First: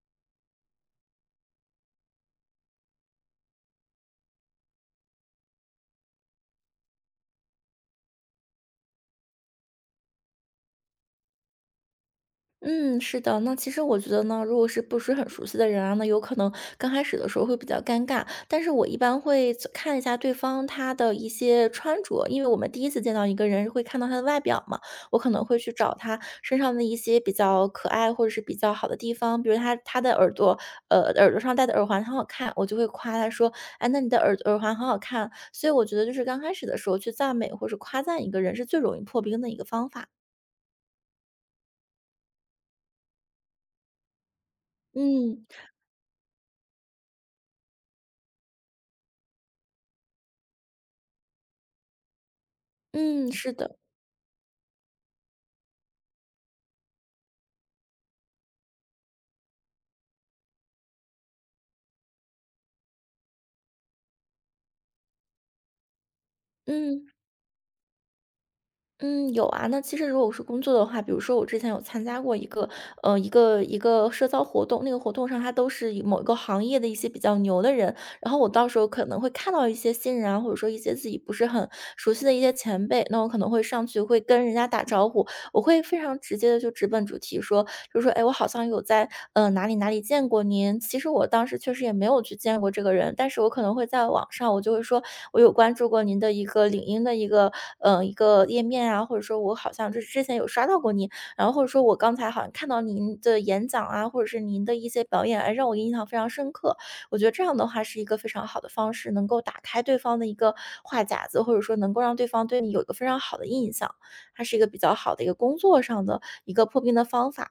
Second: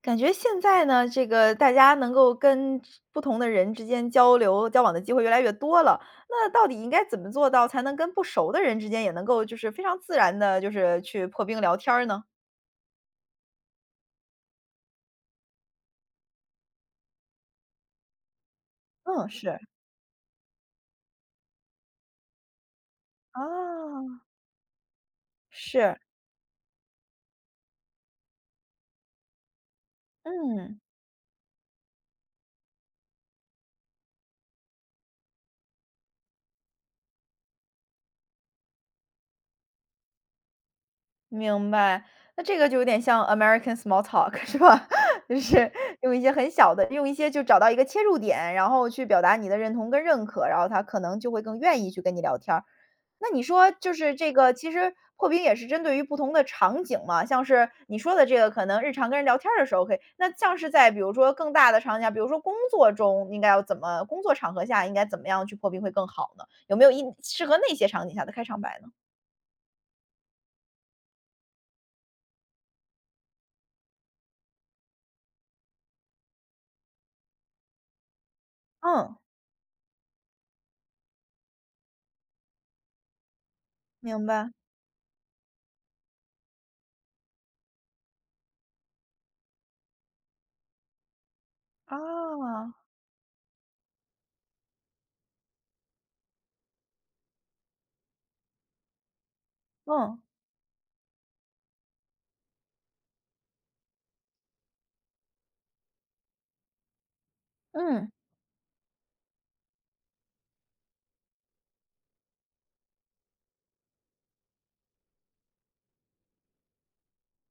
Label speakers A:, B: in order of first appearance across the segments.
A: 感觉现在呢，这个大家能够跟不同的人之间交流交往的机会越来越多了。那到底应该怎么做到，才能跟不熟的人之间也能够就是非常自然的，就是去破冰聊天儿呢？
B: 嗯，是的，那其实我觉得呢，如果是不是很熟悉的人啊，那有可能刚开始的时候会比较尴尬。但是我一般
A: 嗯，
B: 会
A: 是，
B: 走看一下对方他的一些穿着，因为我们第一次见到一个人会看到
A: 啊，
B: 他的外表嘛，我可能会去找
A: 是，
B: 他身上的一些比较可爱或者是比较好的地方，比如他的耳朵，
A: 嗯。
B: 耳朵上戴的耳环很好看，我就会夸他说，哎，那你的耳环很好看。所以我觉得就是刚开始的时候去赞美或者夸赞一个人是最容易破冰的一个方法。
A: 明白，那这个就有点像 American small talk 是吧？就
B: 嗯
A: 是用一些很小的，用一些就找到一个切入点，然后去表达你的认同跟认可，然后他可能就会更愿意去跟你聊天儿。那
B: 嗯，
A: 你
B: 是
A: 说
B: 的，
A: 就是这个，其实破冰也是针对于不同的场景嘛，像是你说的这个，可能日常跟人聊天儿的时候可以，那像是在比如说更大的场景下，比如说工作中应该要怎么，工作场合下应该怎么样去破冰会更好呢？有没有一
B: 嗯。
A: 适合那些场景下的开场白呢？
B: 嗯，有啊。那其实如果是工作的话，比如说我之前有参加过一个，一个社交活动，那个活动上他都是以某一个行业的一些比较牛的人，然后我到时候可
A: 嗯，
B: 能会看到一些新人啊，或者说一些自己不是很熟悉的一些前辈，那我可能会上去会
A: 明
B: 跟
A: 白。
B: 人家打招呼，我会非常直接的就直奔主题说，就说："哎，我好像有在哪里见过您。"其实我当时确实也没有去见过
A: 啊，
B: 这个人，但是我可能会在网上，我就会说我有关注过您的一个领英的一个页面啊，或者说我好像就是
A: 嗯。
B: 之前有刷到过您，然后或者说我刚才好像看到您的演讲啊，或者是您的一些表演，哎，让我印象非常深刻。我觉得这样的话是一
A: 嗯，
B: 个非常好的方式，能够打开对方的一个话匣子，或者说能够让对方对你有一个非常好的印象，它是一个比较好的一个工作上的一个破冰的方法。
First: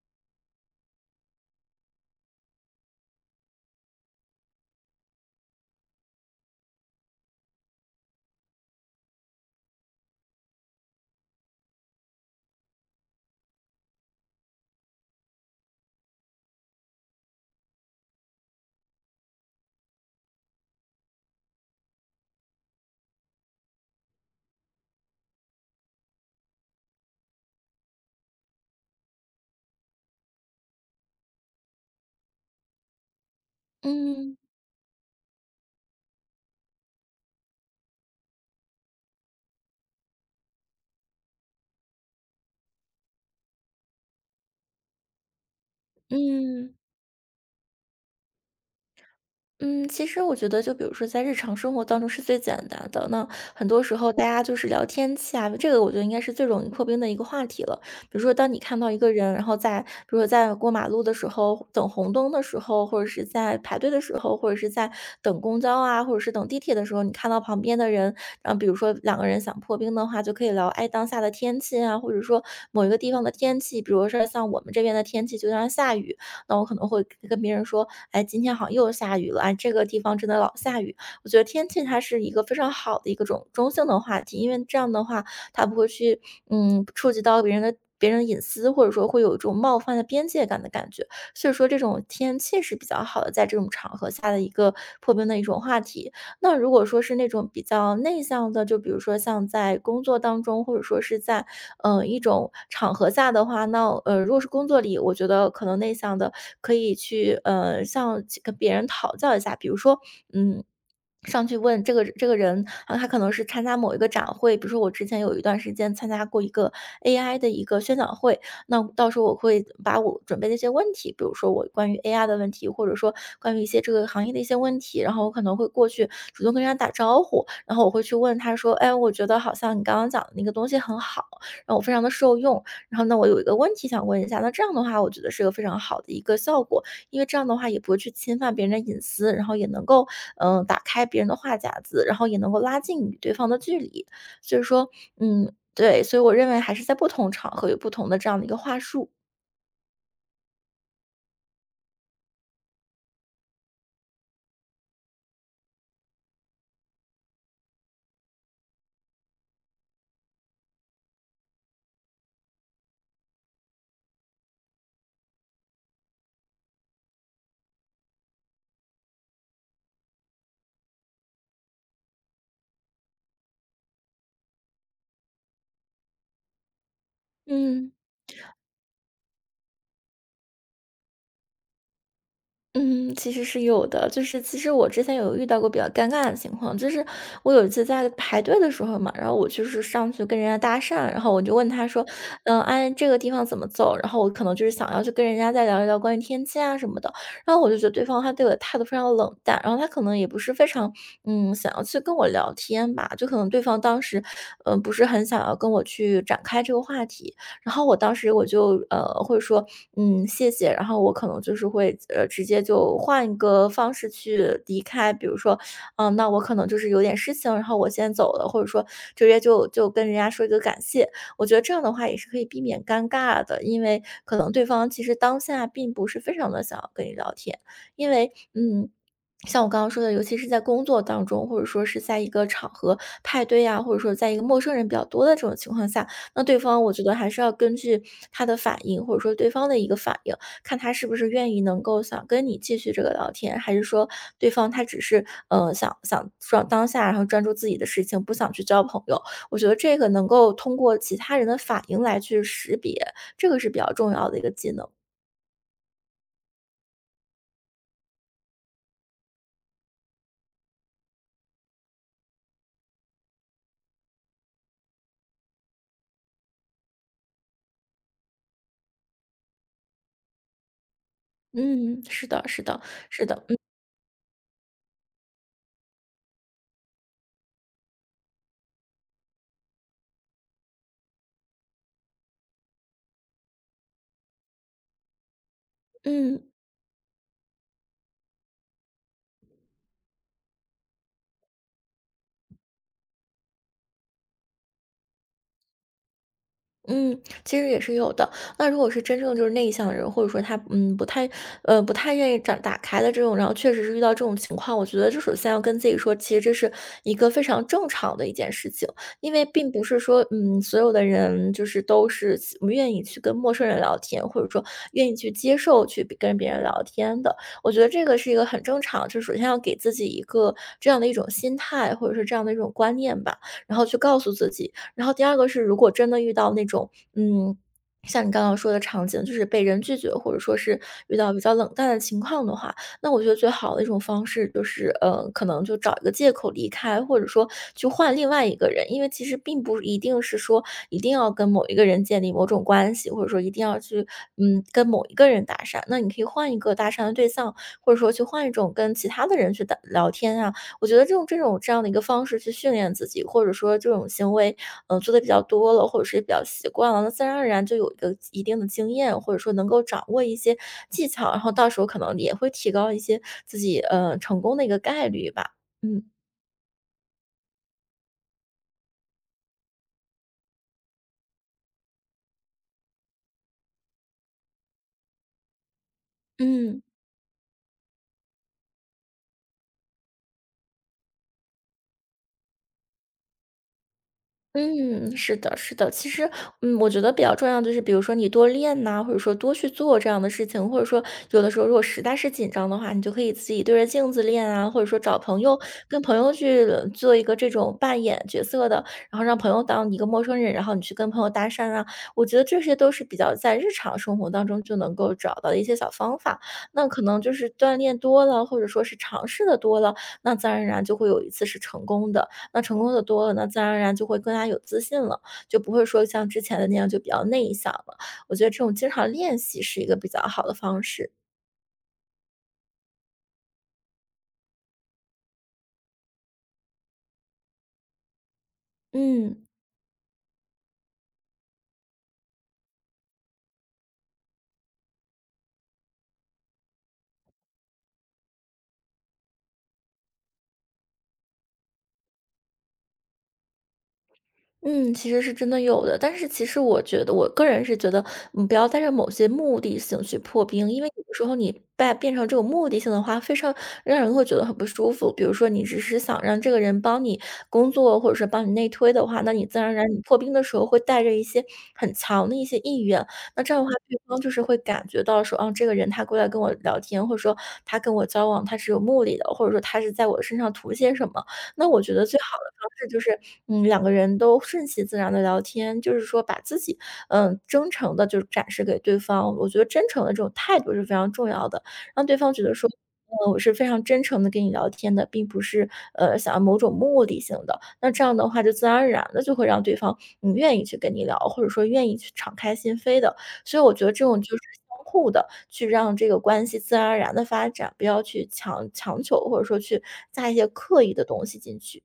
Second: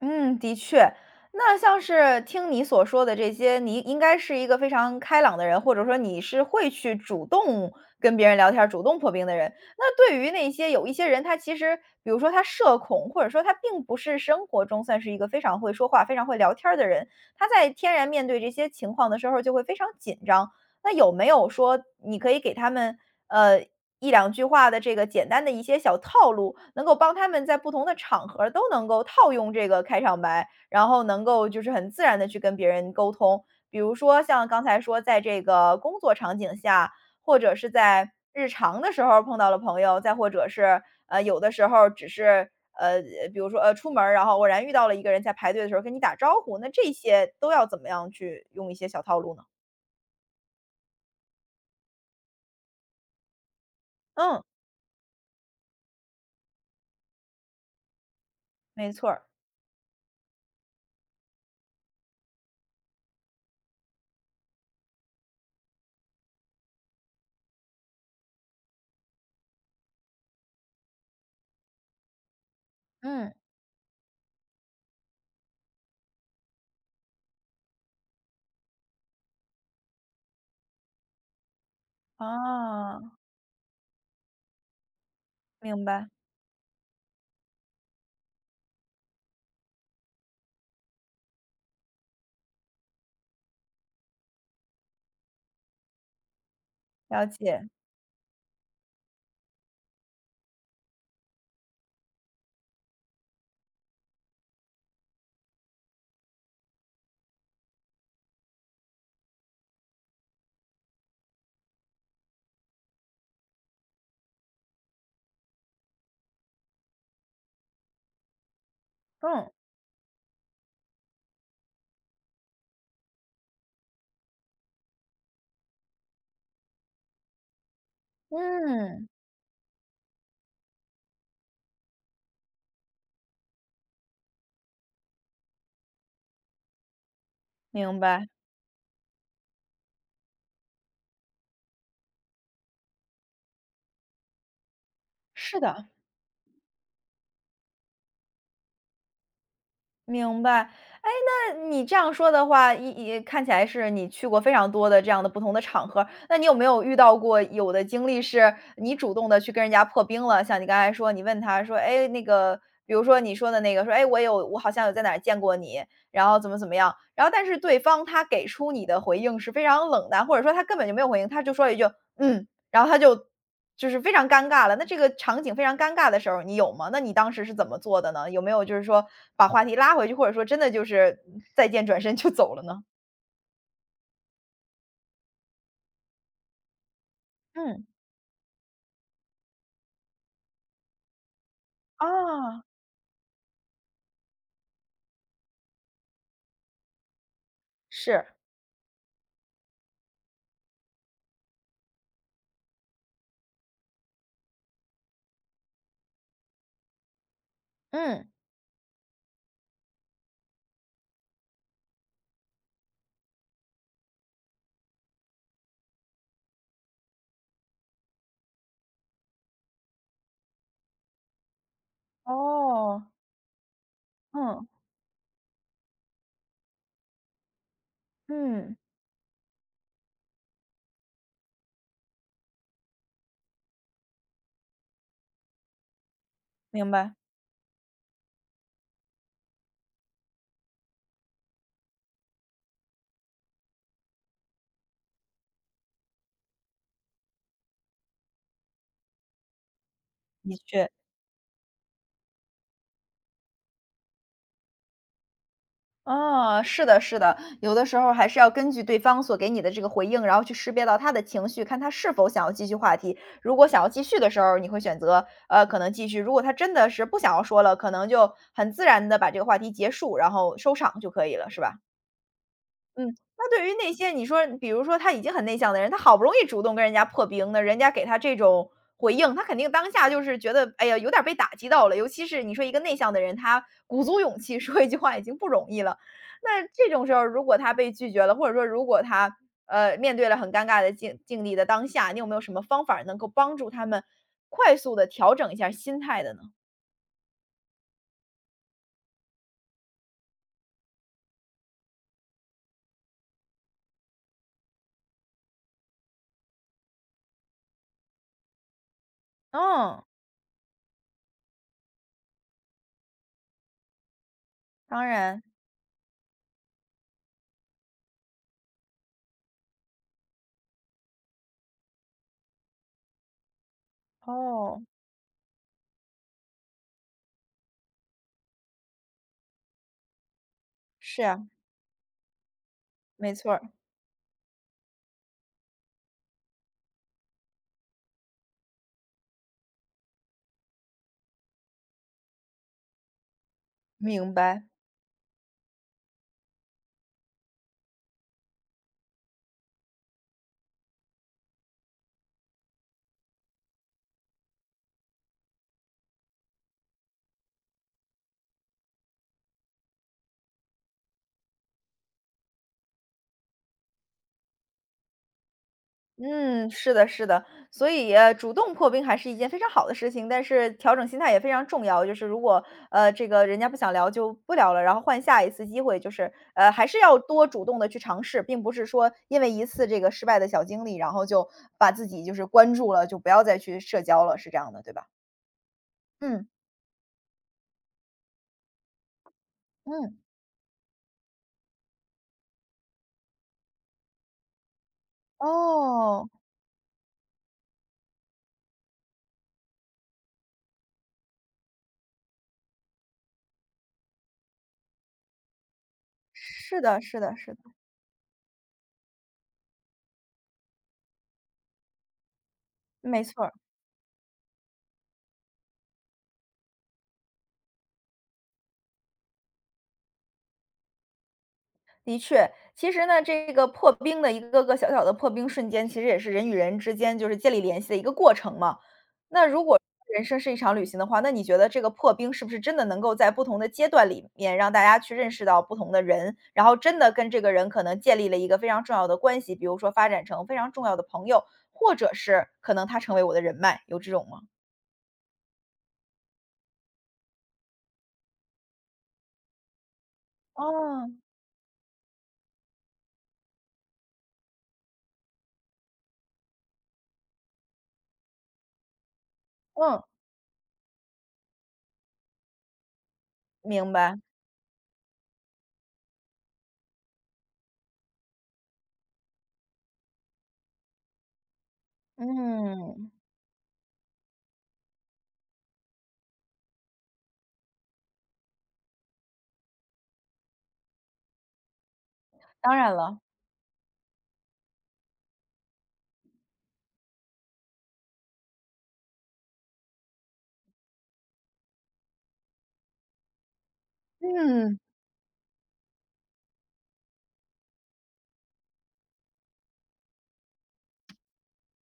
A: 嗯，的确。那像是听你所说的这些，你应该是一个非常开朗的人，或者说你是会去主动跟别人聊天儿、主动破冰的人。那对于那些有一些人，他其实比如说他社恐，或者说他并不是生活中算是一个非常会说话、非常会聊天儿的人，他在天然面对这些情况的时候就会非常紧张。那有没有说你可以给他们，呃，一两句话的这个简单的一些小套路，能够帮他们在不同的场合儿都能够套用这个开场白，然后能够就是很自然的去跟别人沟通。比如说
B: 嗯
A: 像刚才说在这个工作场景下，或者是在日常的时候碰到了朋友，再或者是，有的时候只是，呃，比如说，出门儿，然后偶然遇到了一个人在排队的时候跟你打招呼，那
B: 嗯
A: 这些都要怎么样去用一些小套路呢？
B: 嗯，其实我觉得，就比如说在日常生活当中是最简单的。那很多时候大
A: 嗯，
B: 家就是聊天气啊，这个我觉得应该是最容易破冰的一个话题了。比如说，当你看到
A: 没
B: 一
A: 错
B: 个
A: 儿。
B: 人，然后在比如说在过马路的时候、等红灯的时候，或者是在排队的时候，或者是在等公交啊，或者是等地铁的时候，你看到旁边的人，然后比如说两个人想破冰的话，就可以聊哎当下的天气啊，或者说某一个地方的
A: 嗯，
B: 天气，比如说像我们这边的天气就像下雨，那我可能会跟别人说，哎，今天好像又下雨了，哎，这个地方真的老下雨。我觉得天气它是一个非常好
A: 啊，
B: 的一个种中性的话题，因为这样的话，它不
A: 明
B: 会
A: 白，
B: 去触及到别人的。别人的隐私，或者说会有一种冒犯的边界感的感觉，所以说这种天气是比较好的，在这种场合下的一个破冰的一种话题。那如果说是
A: 了
B: 那种比
A: 解，
B: 较内向的，就比如说像在工作当中，或者说是在一种场合下的话，那如果是工作里，我觉得可能内向的可以去向其跟别人讨教一下，比如说嗯。上去问这个人啊，他可能是参加某一个展会，比如说我之前有一段时间参加过一个 AI 的一个宣讲会，那到时候我
A: 嗯，
B: 会把我准备的一些问题，比如说我关于 AI 的问题，或者说关于一些这个行业的一些问题，然后我可能会过去主动跟人家打招呼，然后我会去问他说："哎，
A: 嗯，
B: 我觉得好像你刚刚讲的那个东西很好，然后我非常的受用。然后呢，我有一个问题想问一下，那这样的话，我觉得是个非常好的一个效果，因为这样的话也不会
A: 明
B: 去
A: 白，
B: 侵犯别人的隐私，然后也能够打开别人的话匣子，然后也能够拉近与对方的距离。所以说，嗯，
A: 是的，
B: 对，所以我认为还是在不同场合有不同的这样的一个话术。
A: 明白。哎，那你这样说的话，一看起来是你去过非常多的这样的不同的场合，那你有没有遇到过有的经历是你主动的去跟人家破冰了？像你刚才说，你问他说：“哎，那个”比如说你说的那个，说：“哎，我有我好像有在哪儿见过你，然后怎么怎么样。”然后但是对方他给出你的回应是非常冷淡，或者说他根本就没有回应，他就说一句：“嗯。”然后他就就是非常尴尬了，那这个场景非常尴尬的时候，你有吗？那你当时是怎么
B: 嗯，
A: 做的呢？有没有就是说把话题拉回去，或者说真的就是再见转身就走了呢？
B: 嗯，其实是有的。就是其实我之前有遇到过比较尴尬的情况，就是我有一
A: 嗯，
B: 次在排队的时候嘛，然后我就是上去跟人家搭讪，然后我就问他说：
A: 啊，
B: 哎，这个地方怎么走？"然后我可能就是想要去跟人家再聊一聊关于天气啊什么的，然后我就觉得对方
A: 是，
B: 他对我的态度非常冷淡，然后他可能也不是非常，想要去跟我聊天吧，就可能对方当时，不是很想要跟我去展开这个话题。然后我当
A: 嗯
B: 时我就会说，嗯，谢谢。然后我可能就是会直接就换一个方式去离开，比如说，那我可能就是有点事情，然后我先走了，或者说直接就跟人家说一个感谢。我觉得这样的话也是可以避免
A: 哦，
B: 尴尬的，因为可能对
A: 嗯，
B: 方其实当下并不是非常的想要跟你聊天，因为
A: 嗯，
B: 嗯。像我刚刚说的，尤其是在工作当中，或者说是在一个场合派对啊，或者说在一个陌生人比较多的这种情况下，那对方
A: 明
B: 我觉
A: 白，
B: 得还是要根据他的反应，或者说对方的一个反应，看他是不是愿意能够想跟你继续这个聊天，还是说对方他只是想专当下，然后专注自己的事情，不想去交朋友。我觉得这个能够
A: 的
B: 通
A: 确。
B: 过其他人的反应来去识别，这个是比较重要的一个技能。
A: 哦，是的，是的，有的时候还是要根据对方所给你的这个回应，然后去识别到他的情绪，看他是否想要继续话题。如果想要继续的时候，你会选择可能继续；如果他真的是不想要说了，可能就很自然的把这个话题结束，然后收场就可以了，是吧？
B: 嗯，是的，是的，
A: 嗯，
B: 是的，
A: 那对于那些你说比如说他已经很内向的人，他好不容易主动跟人家破冰的，人家给他这种回应，他肯定当下就是觉得，哎呀，有点儿被打击到了。尤其是你说一个内向的人，他鼓足勇气 说一句话已经不容易了。
B: 嗯。
A: 那这种时候，如果他被拒绝了，或者说如果他面对了很尴尬的境地的当下，你有没有什么方法能够帮助他们快速的调整一下心态的呢？
B: 嗯，其实也是有的。那如果是真正就是内向的人，或者说他不太不太愿意展打开的这种，然后确实是遇到这种情况，我觉得就首先要跟自己说，其实这是一个非常正常的一件事情，因为并不是
A: 嗯，
B: 说所有的人就是都是喜愿意去跟陌生人聊天，或者说
A: 当
B: 愿意去
A: 然，
B: 接受去跟别人聊天的。我觉得这个是一个很正常，就是首先要给自己一个这样的一种心态，或者是这样的一种观念吧，然后去告诉自己。
A: 哦，
B: 然后第二个是，如果真的遇到那种，嗯，像你刚刚说的场景，就是被人拒绝，或者说是遇
A: 是
B: 到比
A: 啊，
B: 较冷淡的情况的话，那我觉
A: 没
B: 得最
A: 错儿，
B: 好的一种方式就是，可能就找一个借口离开，或者说去换另外一个人，因为其实并不一定是说一定要跟某一个人建立某种关系，或者说一定要去，
A: 明白。
B: 跟某一个人搭讪，那你可以换一个搭讪的对象，或者说去换一种跟其他的人去搭聊天啊，我觉得这种这样的一个方式去训练自己，或者说这种行为，嗯，做的比较多了，或者是比较习惯了，那自然而然就有一个一定的经验，或者说能够掌握一些技巧，然后到时候可能也会提高一些自己，成功的一个概率吧。嗯。
A: 嗯，是的，是的，所以主动破冰还是一件非常好的事情，但是调整心态也非常重要。就是如果这个人家不想聊就不聊了，然后换下一次机会，就是
B: 嗯。
A: 还是要多主动的去尝试，并不是说因为一次这个失败的小经历，然后就把自己就是关注了，就不要再去社交了，是这样的，对吧？
B: 嗯，是的，是的。其实，
A: 嗯
B: 我觉得比较重要的就是，比如说你多练呐、或者说多去做这
A: 嗯，
B: 样的事情，或者说有的时候如果实在是紧张的话，你就可以自己对着镜子练啊，或者说找朋友跟朋
A: 哦，
B: 友去做一个这种扮演角色的，然后让朋友当一个陌生人，然后你去跟朋友搭讪啊。我觉得这些都是比较在日常生活当中就能够找到的一些小方法。
A: 是
B: 那
A: 的，
B: 可
A: 是
B: 能就
A: 的，
B: 是
A: 是的，
B: 锻炼多了，或者说是尝试的多了，那自然而然就会有一次是成功的。那成功的
A: 没
B: 多了那
A: 错
B: 自然而然就会更加有自信了，就不会说像之前的那样就比较内向了。我觉得这种经常练习是一个比较好的方式。
A: 的确，其实呢，这个破冰的一个个小小的破冰瞬间，其实也是人与人之间就是建立联系的一个过程嘛。那
B: 嗯。
A: 如果人生是一场旅行的话，那你觉得这个破冰是不是真的能够在不同的阶段里面让大家去认识到不同的人，然后真的跟这个人可能建立了一个非常重要的关系，比如说发展成非常重要的朋友，或者是可能他成为我的人脉，有这种吗？
B: 嗯，其实是真的有的，但是其实我觉得，我个人是觉得，不要带着某些目的性去破冰，因为有
A: 哦，
B: 的时候你带变成这种目的性的话，非常让人会觉得很不舒服。比如说，你只是想让这个人帮你工作，或者是帮你内推的话，那你自然而然你
A: 嗯，
B: 破冰的时候会带着一些很强的一些意愿，那这样的话，
A: 明
B: 对
A: 白，
B: 方就是会感觉到说，啊，这个人他过来跟我聊天，或者说他跟我交往，他是有目的的，或者说他是在我身上图些什么。那我觉得最好的方式就
A: 嗯，
B: 是，两个人都顺其自然的聊天，就是说把自己，真诚的就是展示给对方。我觉得真诚的这种态度是非常重要的，让对方觉得说，
A: 当然了，
B: 我是非常真诚的跟你聊天的，并不是，想要某种目的性的。那这样的话就自然而然的就会让对方，愿意去跟你聊，或者说愿意去敞开心扉的。所以我觉得这种就是
A: 嗯。
B: 相互的，去让这个关系自然而然的发展，不要去强求，或者说去加一些刻意的东西进去。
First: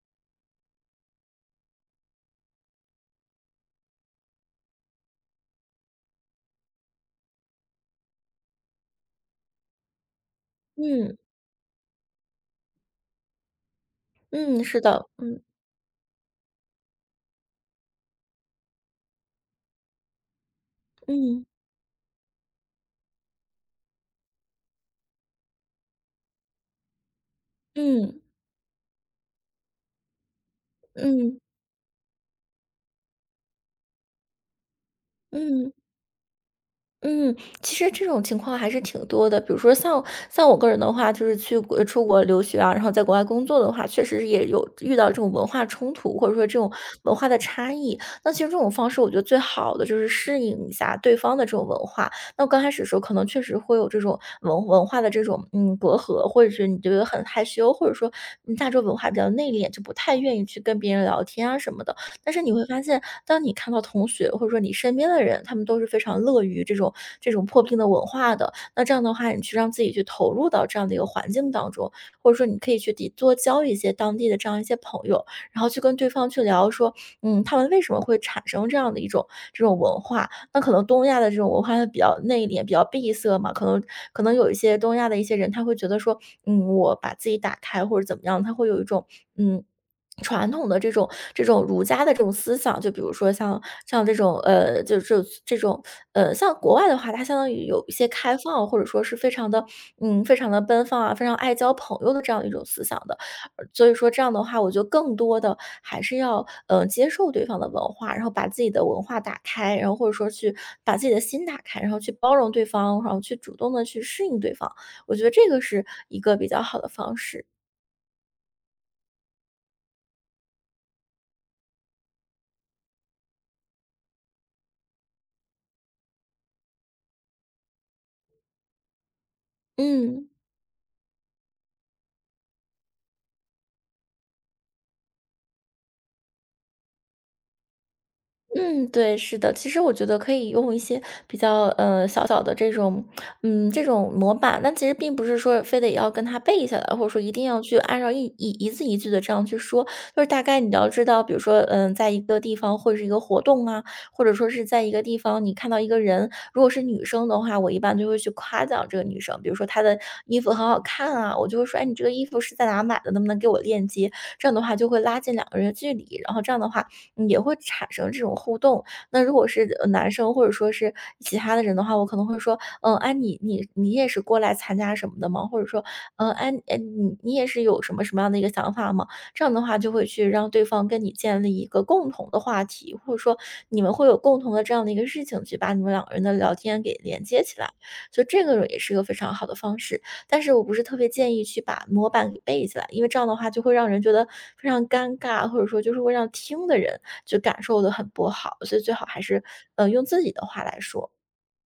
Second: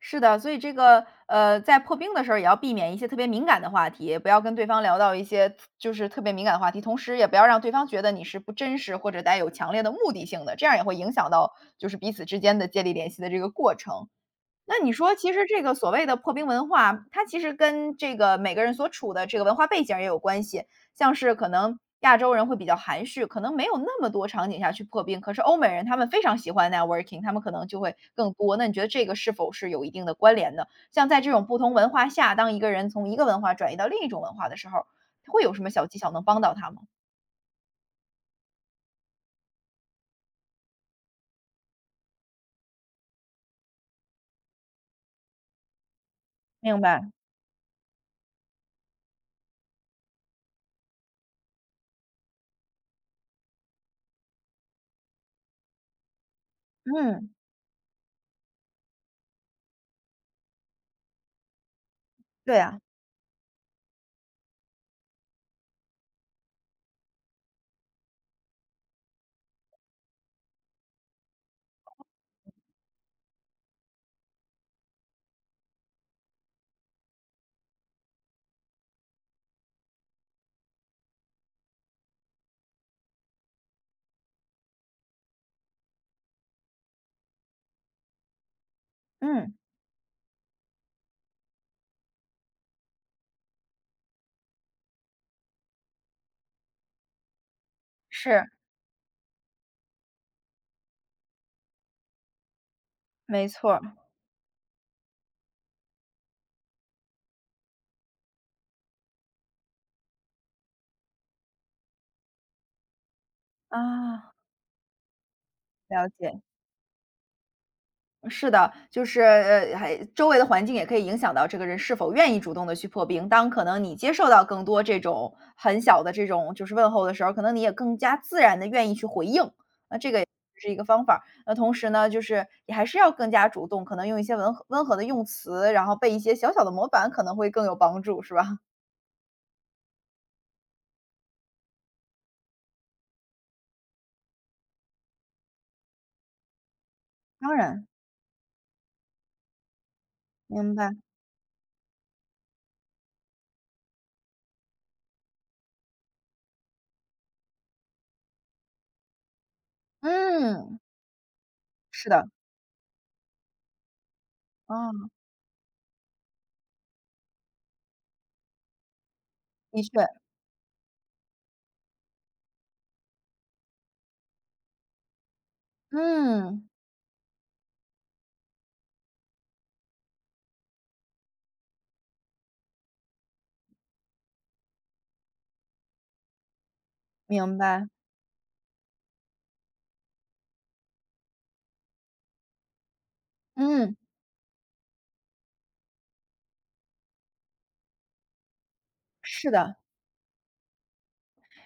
A: 是的，所以这个在破冰的时候也要避免一些特别敏感的话题，不要跟对方聊到一些就是特别敏感的话题，同时也不要让对方觉得你是不真实或者带有强烈的目的性的，这样也会影
B: 嗯，
A: 响到就是彼此之间的建立联系的这个过程。
B: 嗯，是
A: 那你
B: 的，
A: 说其实这个所谓的破冰文化，它其实跟这个每个人所处的这个文化背景儿也有关系。像是
B: 嗯，
A: 可能亚洲人会比较含蓄，可能没有那么多场景下去破冰，可是欧美人他们非常喜欢 networking，他们可能就会
B: 嗯，
A: 更多。那你觉得这个是否是有一定的关联的？像在这
B: 嗯，
A: 种不同文化下，当一个人从一个文化转移到另一种文化的时候，会有什么
B: 嗯。
A: 小技巧能帮到他吗？
B: 嗯，其实这种情况还是挺多的。比如说像我个人的话，就是出国留学啊，然后在国外工作的话，确实是也有遇到这种文化冲突，或者说这种
A: 明白，
B: 文化的差异。那其实这种方式，我觉得最好的就是适应一下对方的这种文化。那刚开始的时候，可能确实会有这种文化的这种隔阂，或者是你觉得很
A: 嗯，
B: 害羞，或者说亚洲文化比较内敛，就不太愿意去跟别人聊天啊什么的。但是你
A: 对
B: 会
A: 啊，
B: 发现，当你看到同学或者说你身边的人，他们都是非常乐于这种破冰的文化的，那这样的话，你去让自己去投入到这样的一个环境当中，或者说你可以去地多交一些当地的这样一些朋友，然后去跟对方去聊说，他们为什么会产生这样的一种这种文化？那可能东亚的这种文化它比较内敛，比较闭塞嘛，可能有一些东亚的一些人，他会觉得说，我把自己打开或者怎么样，他会有一种
A: 嗯，
B: 嗯。传统的这种儒家的这种思想，就比如说像这种像国外的话，它相当于有一些开
A: 是，
B: 放，或者说是非常的非常的奔放啊，非常爱交朋友的这样一种思想的。
A: 没错儿，
B: 所以说这样的话，我觉得更多的还是要接受对方的文化，然后把自己的文化打开，然后或者说去把自己的心打开，然后去包容对方，然后去主动的去适
A: 啊，
B: 应对方。我觉得这个是
A: 了
B: 一个
A: 解。
B: 比较好的方式。
A: 是的，就是还周围的环境也可以影响到这个人是否愿意主动的去破冰。当可能你接受到更多这种很小的这种就是问候的时候，可能你也更加自然的愿意去回应，
B: 嗯。
A: 这是一个方法儿那同时呢，就是你还是要更加主动，可能用一些温和的用词，然后背一些小小的模板，可能会更有帮助，是吧？
B: 嗯，对，是的。其实我觉得可以用一些比较小小的这种，这种模板。但其实并不是说非得要跟他背下来，或者说一定
A: 当
B: 要去
A: 然，
B: 按照一字一句的这样去说。就是大概你
A: 明
B: 要
A: 白。
B: 知道，比如说，在一个地方或者是一个活动啊，或者说是在一个地方你看到一个人，如果是女生的话，我一般就会去夸奖这个女生，比如说她的衣服很
A: 嗯，
B: 好看啊，我就会说，哎，你这
A: 是
B: 个衣
A: 的，
B: 服是在哪买的？能不能给我链接？这样的话就会
A: 啊，
B: 拉近两个人的距离，然后这样的话也会产生这种互动。那如果是
A: 的确，
B: 男生或者说是其他的人的话，我可能会说，嗯，哎，你也是过来参加什么的吗？或者说，嗯，哎，
A: 嗯，
B: 你也是有什么什么样的一个想法吗？这样的话就会去让对方跟你建立一个共同的话题，或者说你们会有共同的这样的一个事情去把你们两个人的聊天给连接
A: 明
B: 起来。
A: 白，
B: 所以这个也是一个非常好的方式。但是我不是特别建议去把模板给背起来，因为这样的话就会让
A: 嗯，
B: 人觉得非常尴尬，或者说就是会让听的人就感受的很不好，所以最好还是，
A: 是的。
B: 用自己的话来说。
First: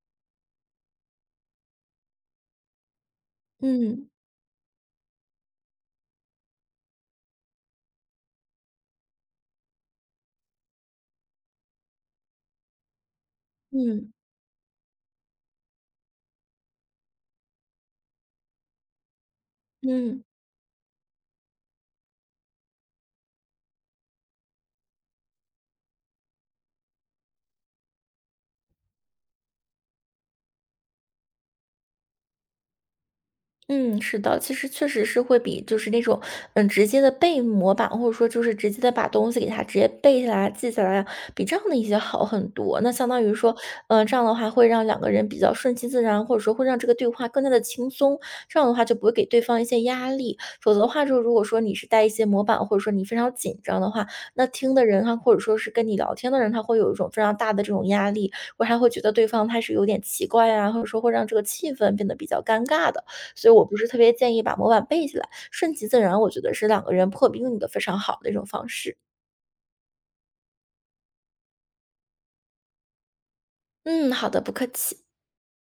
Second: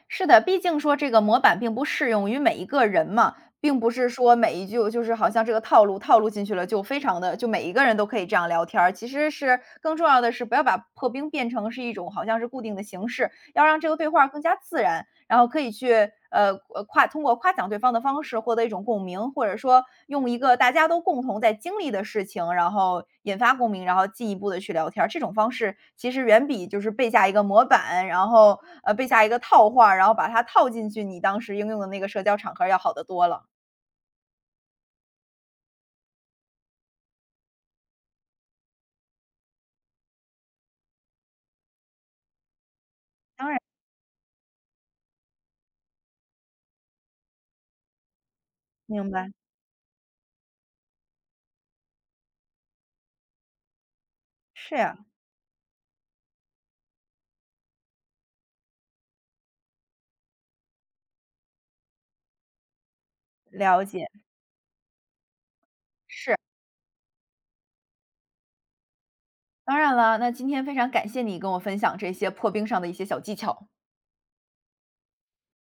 A: 是的，毕竟说这个模板并不适用于每一个人嘛，并不是
B: 嗯，
A: 说每一句就是好像这个套路套路进去了，就非常的就每一个人都可以这样聊天儿。其实是更重要的是，不要把破冰变成是一种好像是固定的形式，要让这个对
B: 嗯，
A: 话更加自然。然后可以去呃呃夸通过夸奖对方的方式获得一种共鸣，或者说
B: 嗯。
A: 用一个大家都共同在经历的事情，然后引发共鸣，然后进一步的去聊天儿。这种方式其实远比就是背下一个模板，然后背下一个套话儿然后把它套进去你当时应用的那个社交场合要好得多了。
B: 嗯，是的，其实确实是会比就是那种，直接的背模板，或者说就是直接的把东西给它直接背下来、记下来，比这样的一些好很多。那相当于
A: 当
B: 说，
A: 然，
B: 这样的话会让两个人比较顺其自然，或者说会让这个对话更加的轻松。这样的话就不
A: 明
B: 会给
A: 白，
B: 对方一些压力。否则的话，就如果说你是带一些模板，或者说你非常紧张的话，那听
A: 是
B: 的
A: 呀，
B: 人他或者说是跟你聊天的人，他会有一种非常大的这种压力，或者他会觉得对方他是有点奇怪啊，或者说会让这个气氛变得比较尴尬的。所以我不
A: 了
B: 是特
A: 解，
B: 别建议把模板背起来，顺其自然，我
A: 是。
B: 觉得是两个人破冰的非常好的一种方式。
A: 当然了，那今天非常感谢你跟我分享这些破冰上的一些小技巧。
B: 嗯，好的，不客气。